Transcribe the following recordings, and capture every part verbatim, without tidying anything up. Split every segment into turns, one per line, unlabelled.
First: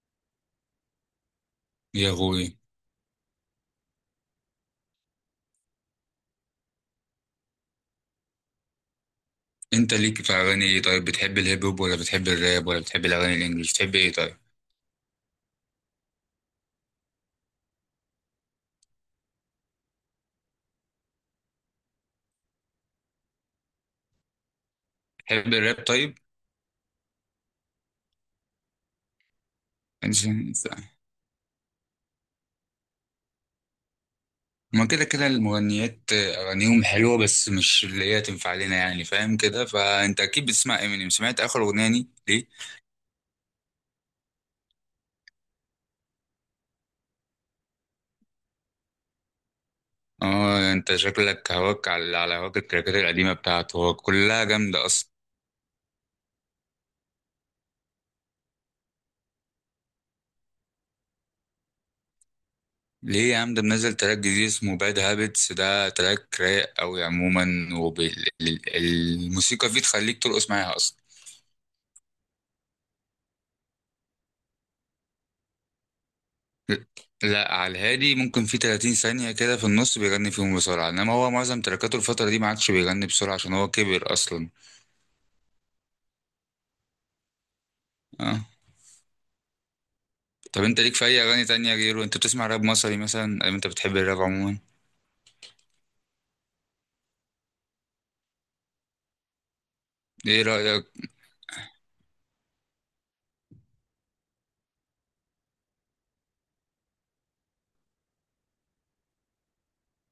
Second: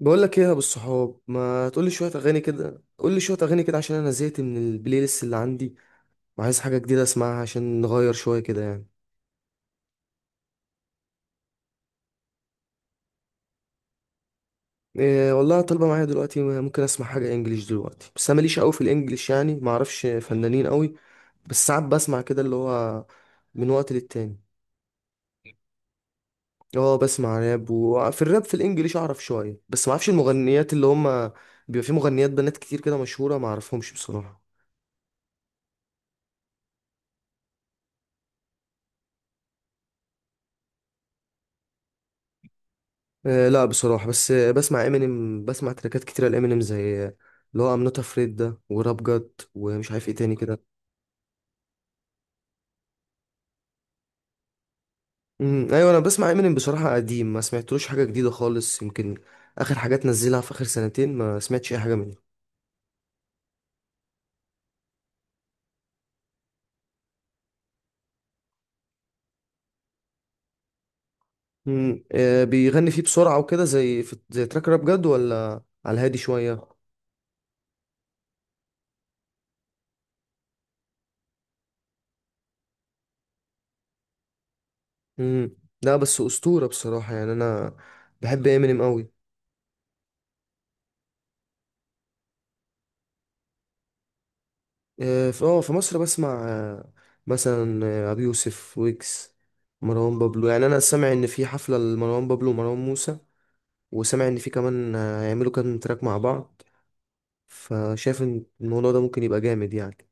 بقول لك ايه يا ابو الصحاب، ما تقول لي شويه
يا
اغاني
اخوي،
كده؟ قول لي شويه اغاني كده عشان انا زهقت من البلاي ليست اللي عندي وعايز حاجه جديده اسمعها عشان نغير شويه كده يعني.
انت ليك في اغاني ايه؟ طيب، بتحب الهيب هوب ولا بتحب الراب ولا بتحب الاغاني الانجليش؟ بتحب ايه؟ طيب،
إيه، والله طالبه معايا دلوقتي. ممكن اسمع حاجه انجليش دلوقتي، بس انا ماليش قوي في الانجليش، يعني ما اعرفش فنانين قوي. بس ساعات بسمع كده، اللي هو من وقت للتاني.
بتحب الراب؟ طيب،
اه بسمع راب. وفي الراب في الانجليش اعرف شويه، بس ما اعرفش
عشان-
المغنيات اللي هم. بيبقى في مغنيات بنات كتير كده مشهوره، ما اعرفهمش بصراحه.
ما كده كده المغنيات اغانيهم حلوه، بس مش اللي هي تنفع لنا، يعني فاهم كده. فانت اكيد بتسمع امينيم، سمعت اخر اغنيه دي ليه؟
آه، لا بصراحة، بس آه، بسمع امينيم. بسمع تراكات كتيرة لامينيم، زي آه، اللي هو ام نوت افريد ده، وراب جاد، ومش عارف ايه تاني كده.
اه، انت شكلك هواك على على هواك التراكات القديمه بتاعته، هو كلها جامده اصلا.
امم ايوه، انا بسمع امينيم بصراحة قديم، ما سمعتلوش حاجة جديدة خالص، يمكن اخر حاجات نزلها في اخر سنتين ما سمعتش اي حاجة منه.
ليه يا عم؟ ده منزل تراك جديد اسمه باد هابتس، ده تراك رايق قوي عموما، والموسيقى فيه تخليك ترقص معاها اصلا.
امم آه، بيغني فيه بسرعة وكده، زي في زي تراك راب جاد، ولا على الهادي شوية.
لا، على الهادي، ممكن في 30 ثانية كده في النص بيغني فيهم بسرعة، انما هو معظم تركاته الفترة دي ما عادش بيغني بسرعة عشان هو كبر اصلا.
امم لا، بس أسطورة بصراحة يعني. انا بحب
اه.
امينيم قوي.
طب انت ليك في اي اغاني تانية غيره؟ انت بتسمع راب مصري مثلا، او انت بتحب الراب عموما؟
آه، في اه في مصر بسمع آه، مثلا آه، ابي يوسف، ويكس، مروان
ايه
بابلو. يعني انا
رأيك؟
سامع ان في حفله لمروان بابلو ومروان موسى، وسامع ان في كمان آه، هيعملوا كام تراك مع بعض، فشايف ان الموضوع ده ممكن يبقى جامد يعني.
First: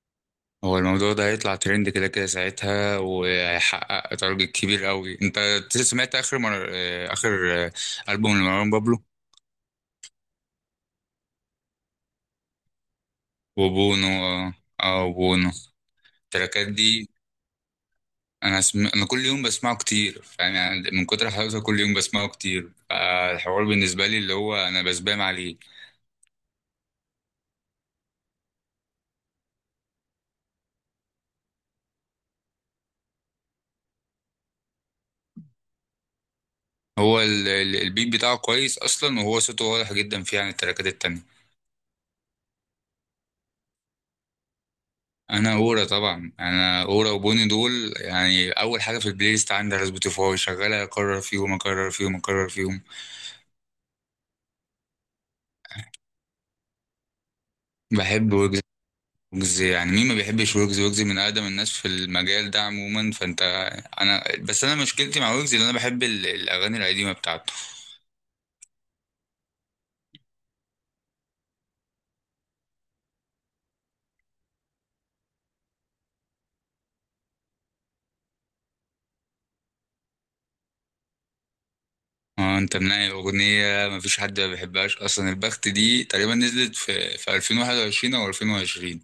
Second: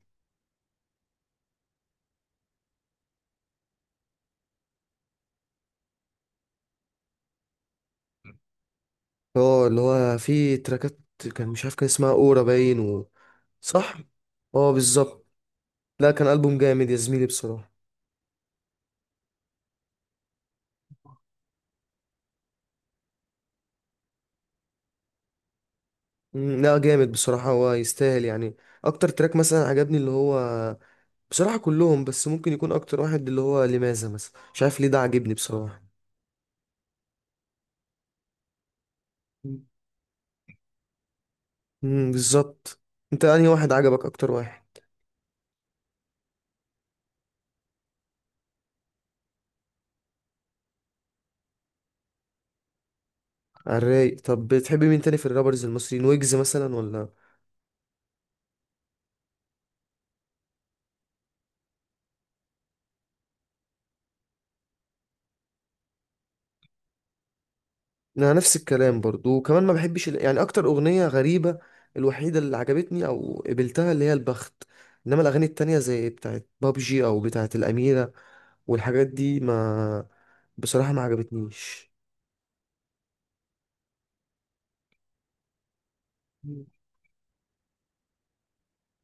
هو الموضوع ده هيطلع ترند كده كده ساعتها، وهيحقق تارجت كبير قوي. انت سمعت اخر مر... آه، اخر آه، ألبوم لمروان بابلو؟
اه اللي هو في تراكات، كان مش عارف كان اسمها اورا باين و... صح،
وبونو، اه.
اه
آه،
بالظبط.
وبونو.
لا كان البوم
التراكات
جامد
دي
يا زميلي بصراحه.
انا سم... انا كل يوم بسمعه كتير، فاهم يعني؟ من كتر حلاوته كل يوم بسمعه كتير، فالحوار بالنسبه لي اللي هو انا بسبام عليه.
مم، لا جامد بصراحه، هو يستاهل يعني. اكتر تراك مثلا عجبني اللي هو بصراحة كلهم، بس ممكن يكون أكتر واحد اللي هو لماذا مثلا، مش عارف ليه ده عاجبني بصراحة.
هو ال... ال- البيت بتاعه كويس اصلا، وهو صوته واضح جدا فيه عن التراكات التانية.
امم بالظبط. أنت أنهي واحد عجبك أكتر واحد؟
انا اورا طبعا، انا اورا وبوني دول يعني اول حاجه في البلاي ليست عندي على سبوتيفاي، شغاله اكرر فيهم اكرر فيهم اكرر فيهم.
الرايق. طب بتحب مين تاني في الرابرز المصريين؟ ويجز مثلا ولا؟
بحب ويجز. ويجز يعني مين ما بيحبش ويجز؟ ويجز من اقدم الناس في المجال ده عموما. فانت، انا بس، انا مشكلتي مع ويجز ان انا بحب ال- الاغاني القديمه بتاعته.
أنا نفس الكلام برضو، وكمان ما بحبش ال- يعني. أكتر أغنية غريبة الوحيدة اللي عجبتني أو قبلتها اللي هي البخت. إنما الأغاني التانية زي بتاعت بابجي أو بتاعت الأميرة والحاجات دي ما، بصراحة ما عجبتنيش.
اه، انت منقي الاغنيه، مفيش حد ما بيحبهاش اصلا. البخت دي تقريبا نزلت في في ألفين وواحد وعشرين او ألفين وعشرين.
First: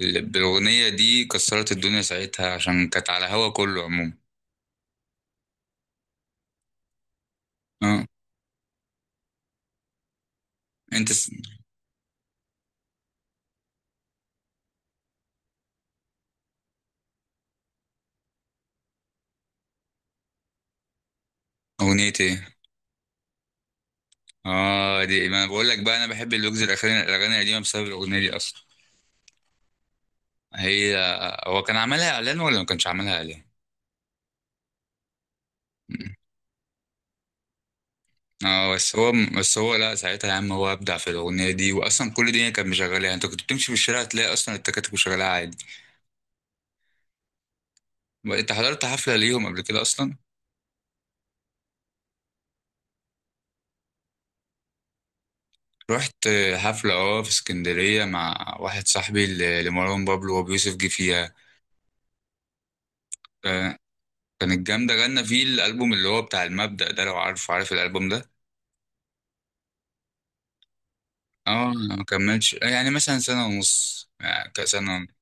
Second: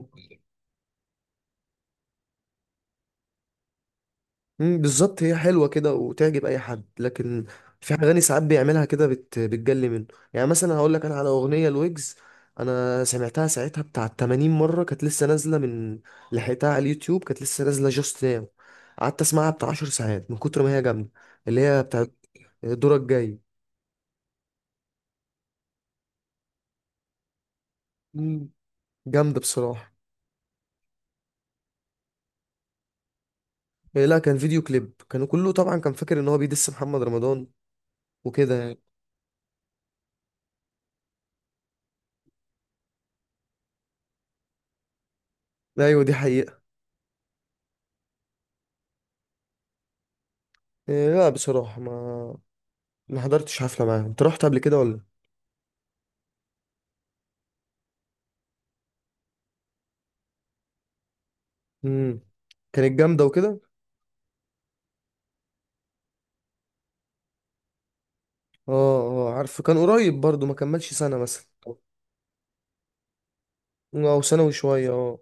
ال- بالاغنيه دي كسرت الدنيا ساعتها عشان كانت على هوا كله عموما.
مم، بالظبط، هي حلوه كده وتعجب اي حد، لكن في
اه.
اغاني ساعات بيعملها كده بت... بتجلي منه. يعني مثلا هقول لك
انت
انا على
س...
اغنيه لويجز. انا سمعتها ساعتها بتاع تمانين مره، كانت لسه نازله من، لحقتها على اليوتيوب كانت لسه نازله جاست ناو. قعدت اسمعها بتاع عشر ساعات من كتر ما هي جامده. اللي هي بتاع
اغنيه ايه؟
دورك جاي.
اه، دي ما انا بقول لك بقى، انا بحب اللوجز الاخراني الاغاني القديمه بسبب الاغنيه دي
مم،
اصلا.
جامده بصراحه.
هي، هو كان عملها اعلان ولا ما كانش عملها اعلان؟
إيه، لا كان فيديو كليب كانوا كله طبعا، كان فاكر ان هو بيدس محمد رمضان وكده
اه.
يعني.
بس هو بس هو لا، ساعتها يا عم هو ابدع في الاغنيه دي، واصلا كل الدنيا كانت مشغلاها، انت كنت بتمشي في الشارع تلاقي اصلا التكاتك مشغلاها.
ايوه دي حقيقه.
انت حضرت حفلة ليهم قبل كده اصلا؟
إيه، لا بصراحه ما، ما حضرتش حفله معاهم. انت رحت قبل كده ولا؟
رحت حفلة اه في اسكندرية مع واحد صاحبي ل- لمروان بابلو وابو يوسف جه فيها.
امم كانت جامده وكده.
آه، كانت جامدة، غنى فيه الألبوم اللي هو بتاع المبدأ ده، لو عارف، عارف الألبوم ده؟
اه اه عارفه، كان قريب برضو، ما كملش سنه مثلا،
اه. ما كملش، آه، يعني مثلا سنة ونص،
او سنه
يعني
وشويه
كسنة.
اه.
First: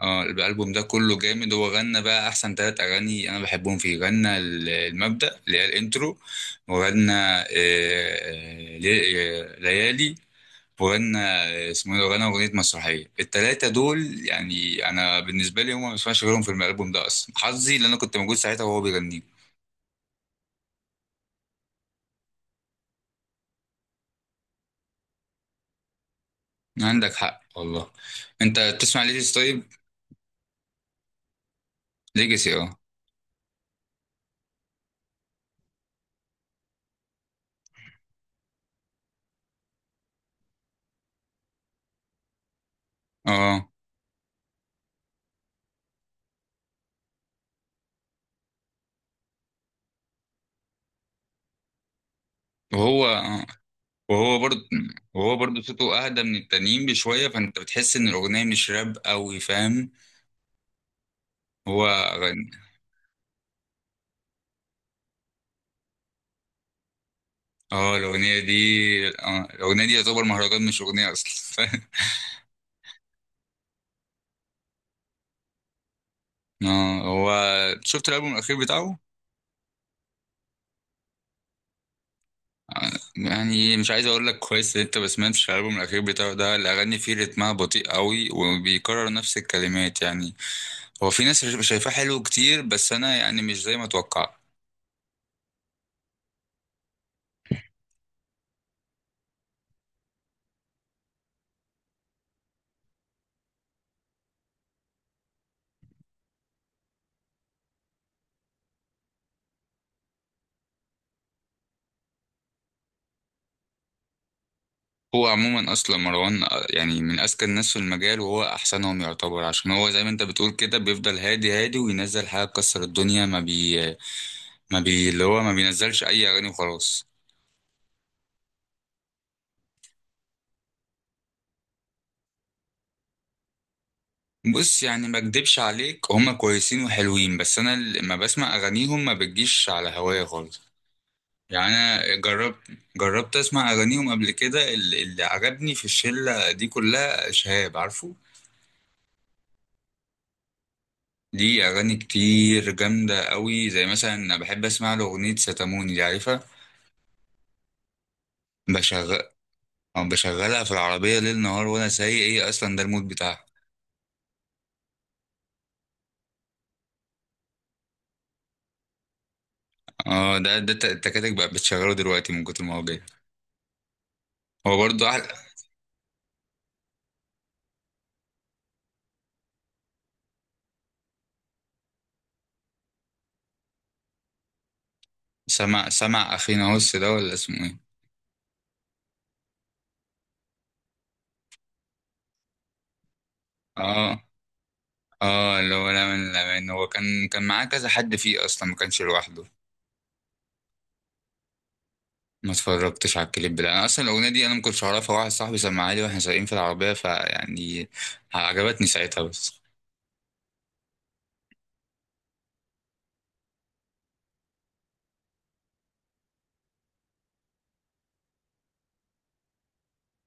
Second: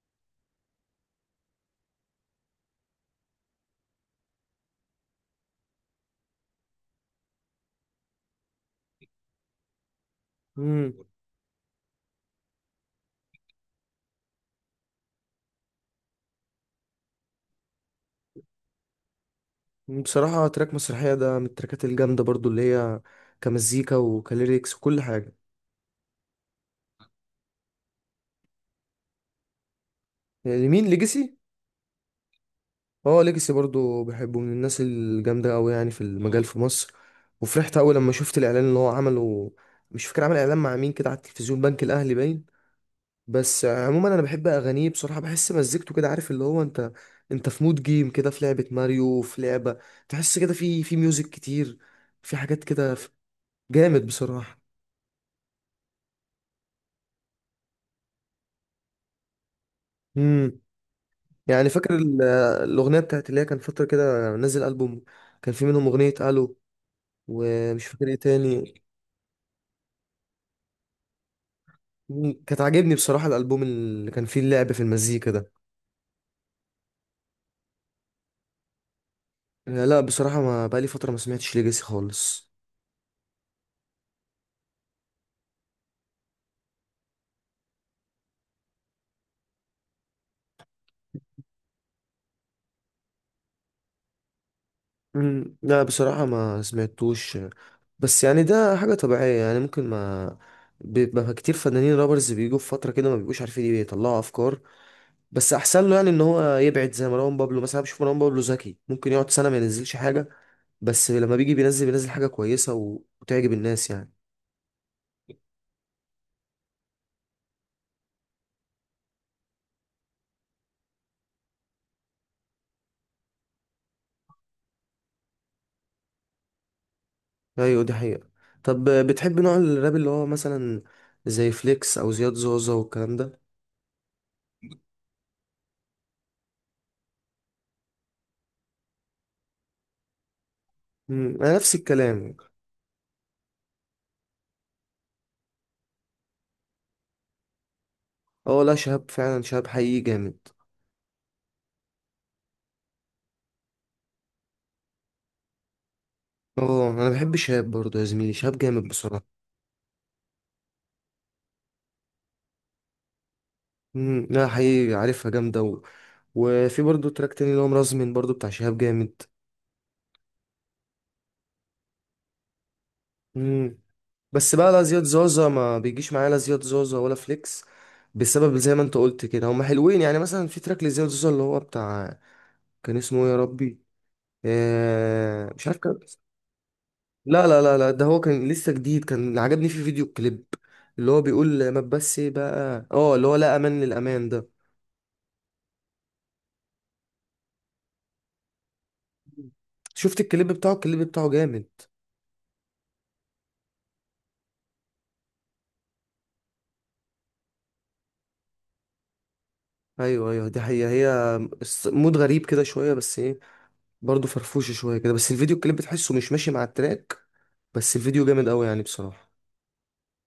اه، الألبوم ده كله جامد، هو غنى بقى أحسن تلات أغاني أنا بحبهم فيه. غنى ال- المبدأ اللي هي الإنترو، وغنى آه، آه، لي- آه، ليالي،
امم
وغنى، اسمه ايه ده؟ وغنى اغنيه مسرحيه. التلاته دول يعني انا بالنسبه لي هم ما بسمعش غيرهم في الالبوم ده اصلا. حظي لان انا كنت موجود ساعتها وهو بيغنيه.
بصراحه تراك مسرحيه ده من التراكات الجامده برضو، اللي هي كمزيكا وكليريكس وكل حاجه.
عندك حق والله. انت بتسمع ليجاسي طيب؟
لمين ليجاسي؟
ليجاسي، اه،
اه ليجاسي برضو بحبه، من الناس الجامده قوي يعني في المجال في مصر. وفرحت قوي لما شفت الاعلان اللي هو عمله. مش فاكر عمل اعلان مع مين كده على التلفزيون، بنك الاهلي باين. بس
اه.
عموما انا بحب اغانيه بصراحه، بحس مزيكته كده عارف اللي هو انت، انت في مود جيم كده في لعبه ماريو، في لعبه. تحس كده في في ميوزك كتير، في حاجات كده
وهو
ف-
آه.
جامد
وهو
بصراحه.
برضه وهو برضه صوته اهدى من التانيين بشويه، فانت بتحس ان الاغنيه مش راب قوي، فاهم؟
امم يعني
هو
فاكر ال-
غني.
الاغنيه بتاعت اللي هي، كان فتره كده نزل البوم، كان في منهم اغنيه الو ومش
اه
فاكر ايه
الاغنيه دي،
تاني.
اه الاغنيه دي يعتبر مهرجان مش اغنيه اصلا
مم، كانت عاجبني بصراحه الالبوم اللي كان فيه اللعب في المزيكا ده.
اه، هو، شفت الالبوم الاخير بتاعه؟
آه، لا بصراحه ما بقالي فتره ما سمعتش ليجاسي خالص.
يعني مش عايز اقول لك كويس ان انت ما سمعتش الالبوم الاخير بتاعه، ده الاغاني فيه رتمها بطيء قوي، وبيكرر نفس الكلمات يعني. هو في ناس شايفاه حلو كتير، بس انا يعني مش زي ما اتوقع.
مم، لا بصراحة ما سمعتوش، بس يعني ده حاجة طبيعية يعني، ممكن ما، بيبقى كتير فنانين رابرز بيجوا في فترة كده ما بيبقوش عارفين ايه، يطلعوا أفكار. بس أحسن له يعني إن هو يبعد زي مروان بابلو مثلا. أنا بشوف مروان بابلو ذكي، ممكن يقعد سنة ما ينزلش حاجة، بس لما بيجي بينزل، بينزل حاجة كويسة و- وتعجب الناس يعني.
هو عموما اصلا مروان، آه، يعني من اذكى الناس في المجال، وهو احسنهم يعتبر عشان هو زي ما انت بتقول كده بيفضل هادي هادي وينزل حاجه تكسر الدنيا. ما بي ما بي اللي هو ما بينزلش اي اغاني وخلاص.
أيوة دي حقيقة. طب بتحب نوع الراب اللي هو مثلا زي فليكس أو زياد زوزة والكلام ده؟
بص، يعني ما اكدبش عليك، هما كويسين وحلوين، بس انا لما بسمع اغانيهم ما بتجيش على هوايا خالص.
مم، أنا
يعني
نفس
انا
الكلام.
جربت، جربت اسمع اغانيهم قبل كده. ال- اللي عجبني في الشله دي كلها شهاب، عارفه؟
اه لا، شهاب فعلا شهاب حقيقي جامد.
دي اغاني كتير جامده قوي، زي مثلا انا بحب اسمع له اغنيه ستاموني، دي عارفها؟
اه انا بحب شهاب برضه يا زميلي، شهاب جامد
بشغل
بصراحه.
أو بشغلها في العربيه ليل نهار وانا سايق، ايه اصلا ده المود بتاعها.
امم لا حقيقي عارفها جامده و... وفي برضه تراك تاني اللي هو مرزمن، برضه بتاع شهاب جامد.
اه ده ده الت- التكاتك بقى بتشغله دلوقتي من كتر ما هو جاي.
امم بس بقى
هو
لا زياد
برضه احلى.
زازا ما بيجيش معايا، لا زياد زازا ولا فليكس. بسبب زي ما انت قلت كده هما حلوين، يعني مثلا في تراك لزياد زازا اللي هو بتاع، كان اسمه ايه يا ربي؟ آه... مش عارف
سمع
كان.
سمع اخينا هوس ده ولا
لا لا
اسمه
لا
ايه؟
لا، ده هو كان لسه جديد، كان اللي عجبني فيه فيديو كليب اللي هو بيقول ما بس بقى اه اللي هو لا امان
اه،
للامان ده.
اه، اللي هو لا من لا من، هو كان كان معاه كذا حد فيه اصلا، ما كانش لوحده.
شفت الكليب بتاعه؟ الكليب بتاعه جامد.
ما اتفرجتش على الكليب ده، انا اصلا الاغنيه دي انا ما كنتش اعرفها، واحد صاحبي سمعها لي واحنا سايقين في العربيه، فيعني عجبتني ساعتها بس.
ايوه ايوه دي حقيقة. هي الس- مود غريب كده شوية بس ايه، برضه فرفوشة شوية كده. بس الفيديو الكليب بتحسه مش ماشي مع التراك، بس الفيديو جامد قوي يعني بصراحة.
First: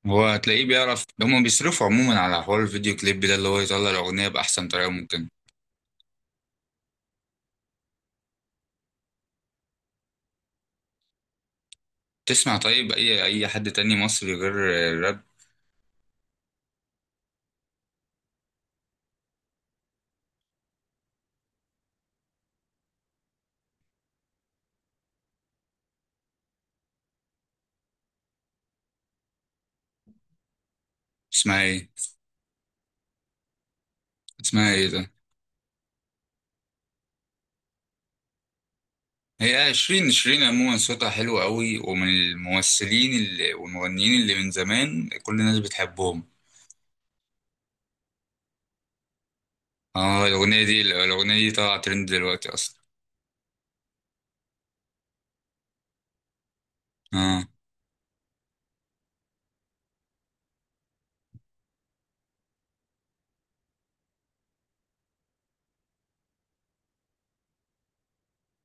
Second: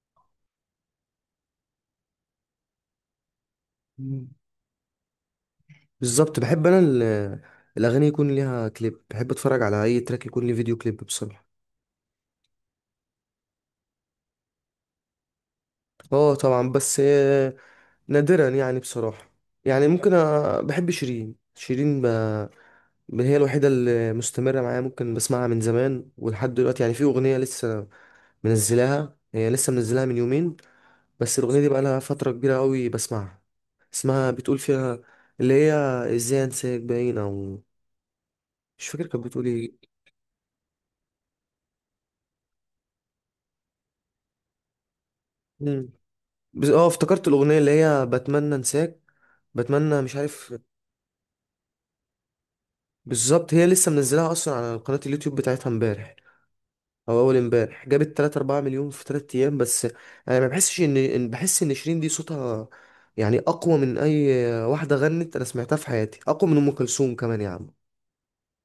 هو هتلاقيه بيعرف، هما بيصرفوا عموما على حوار الفيديو كليب ده اللي هو يطلع
مم.
الاغنيه باحسن طريقه ممكن.
بالظبط، بحب انا ال- الاغاني يكون ليها كليب، بحب اتفرج على اي تراك يكون ليه فيديو كليب بصراحة.
تسمع طيب اي اي حد تاني مصري غير الراب؟
اه طبعا، بس آه، نادرا يعني بصراحة. يعني ممكن أ... بحب شيرين. شيرين ب... ب- هي الوحيدة اللي مستمرة معايا، ممكن بسمعها من زمان ولحد دلوقتي. يعني في أغنية لسه منزلاها، هي لسه منزلاها من يومين، بس الأغنية
اسمها
دي
ايه؟
بقالها فترة كبيرة قوي بسمعها. اسمها بتقول
اسمها ايه
فيها
ده؟
اللي هي، ازاي انساك باين او مش فاكر كانت بتقول
هي
ايه.
شيرين، شيرين عموما صوتها حلو قوي، ومن الممثلين اللي والمغنيين اللي من زمان كل الناس
مم.
بتحبهم.
بس اه افتكرت الأغنية اللي هي بتمنى انساك، بتمنى مش
اه،
عارف.
الاغنيه دي، الاغنيه دي طالعه ترند دلوقتي اصلا.
بالظبط، هي لسه منزلاها اصلا على قناة اليوتيوب بتاعتها امبارح او اول
اه.
امبارح، جابت تلاتة اربعة مليون في تلات ايام بس. انا ما بحسش ان إن- بحس ان شيرين دي صوتها يعني اقوى من اي واحدة غنت انا سمعتها في حياتي، اقوى من ام كلثوم كمان يا عم.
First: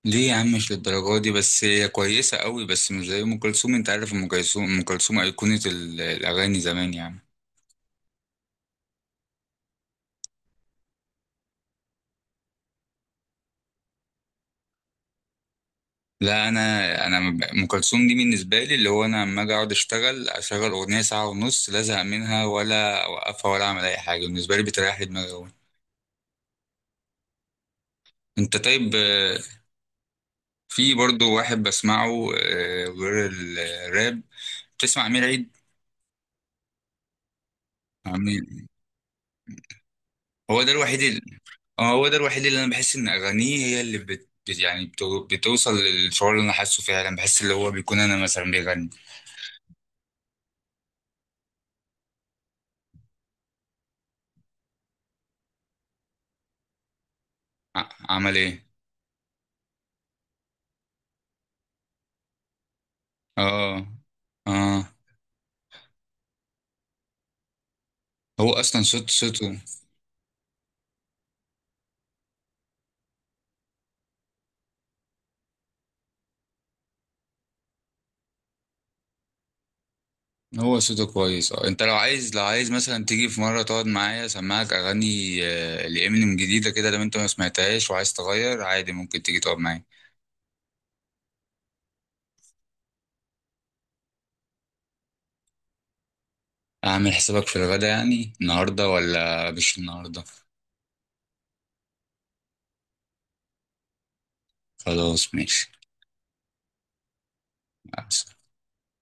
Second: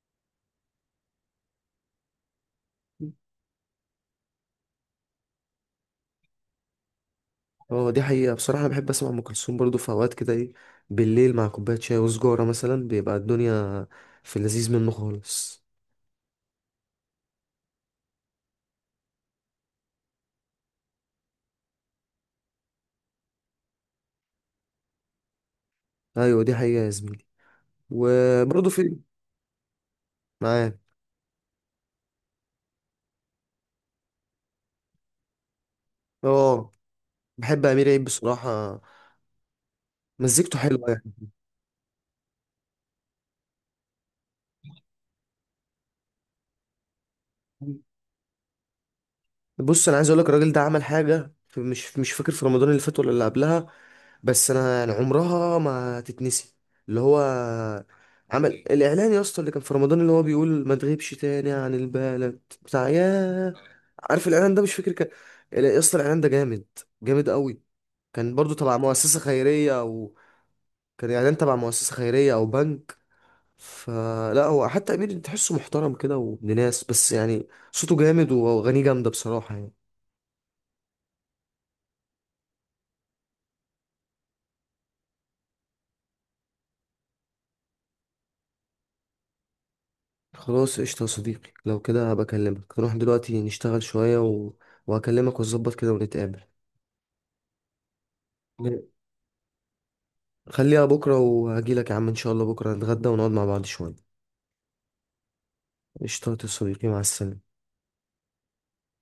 ليه يا عم؟ مش للدرجة دي، بس هي كويسة قوي، بس مش زي أم كلثوم. أنت عارف أم كلثوم، أم كلثوم أيقونة ال- الأغاني زمان يعني.
هو دي حقيقة بصراحة، أنا بحب أسمع أم كلثوم برضه في أوقات كده. إيه، بالليل مع كوباية شاي وسجارة مثلا، بيبقى الدنيا في اللذيذ منه خالص.
لا، أنا، أنا م- أم كلثوم دي بالنسبة لي اللي هو أنا لما أجي أقعد أشتغل أشغل أغنية ساعة ونص لا أزهق منها ولا أوقفها ولا أعمل أي حاجة، بالنسبة لي بتريح لي دماغي أوي.
أيوة دي حقيقة يا زميلي.
أنت
وبرضه
طيب،
في
آه،
معاه.
في برضو واحد بسمعه آه، غير الراب. بتسمع أمير عيد؟
أه، بحب أمير عيد
أمير،
بصراحة، مزيكته
هو ده
حلوة
الوحيد.
يعني.
اه، هو ده الوحيد اللي انا بحس ان اغانيه هي اللي بت بت- يعني بتو- بتوصل للشعور اللي انا حاسه فعلا، بحس اللي هو بيكون انا مثلا بيغني.
بص أنا عايز أقولك الراجل ده عمل حاجة في- مش مش فاكر في رمضان اللي فات ولا اللي قبلها، بس أنا يعني عمرها ما تتنسي. اللي هو
ع- عمل
عمل
ايه؟
الإعلان يا اسطى، اللي كان في رمضان اللي هو بيقول ما تغيبش تاني عن البلد بتاع ياه.
اه.
عارف الاعلان ده؟ مش
اه،
فاكر كان. يا اسطى الاعلان ده جامد، جامد قوي. كان
هو
برضو تبع
اصلا صوت
مؤسسه
صوته،
خيريه او، كان اعلان تبع مؤسسه خيريه او بنك. فلا هو حتى امير تحسه محترم كده وابن ناس، بس يعني صوته جامد واغانيه جامده بصراحه يعني.
هو صوته كويس. اه، انت لو عايز، لو عايز مثلا تيجي في مره تقعد معايا اسمعك اغاني آه، لامينيم جديده كده، لو انت ما سمعتهاش وعايز تغير عادي ممكن تيجي تقعد معايا.
خلاص قشطه يا صديقي، لو كده هبقى اكلمك. نروح دلوقتي نشتغل شويه و... وهكلمك ونظبط كده ونتقابل.
اعمل حسابك في الغدا يعني، النهارده ولا مش النهارده؟
خليها بكره وهجيلك يا عم ان شاء الله، بكره نتغدى ونقعد مع بعض شويه.
خلاص، ماشي.
قشطه يا صديقي، مع السلامه.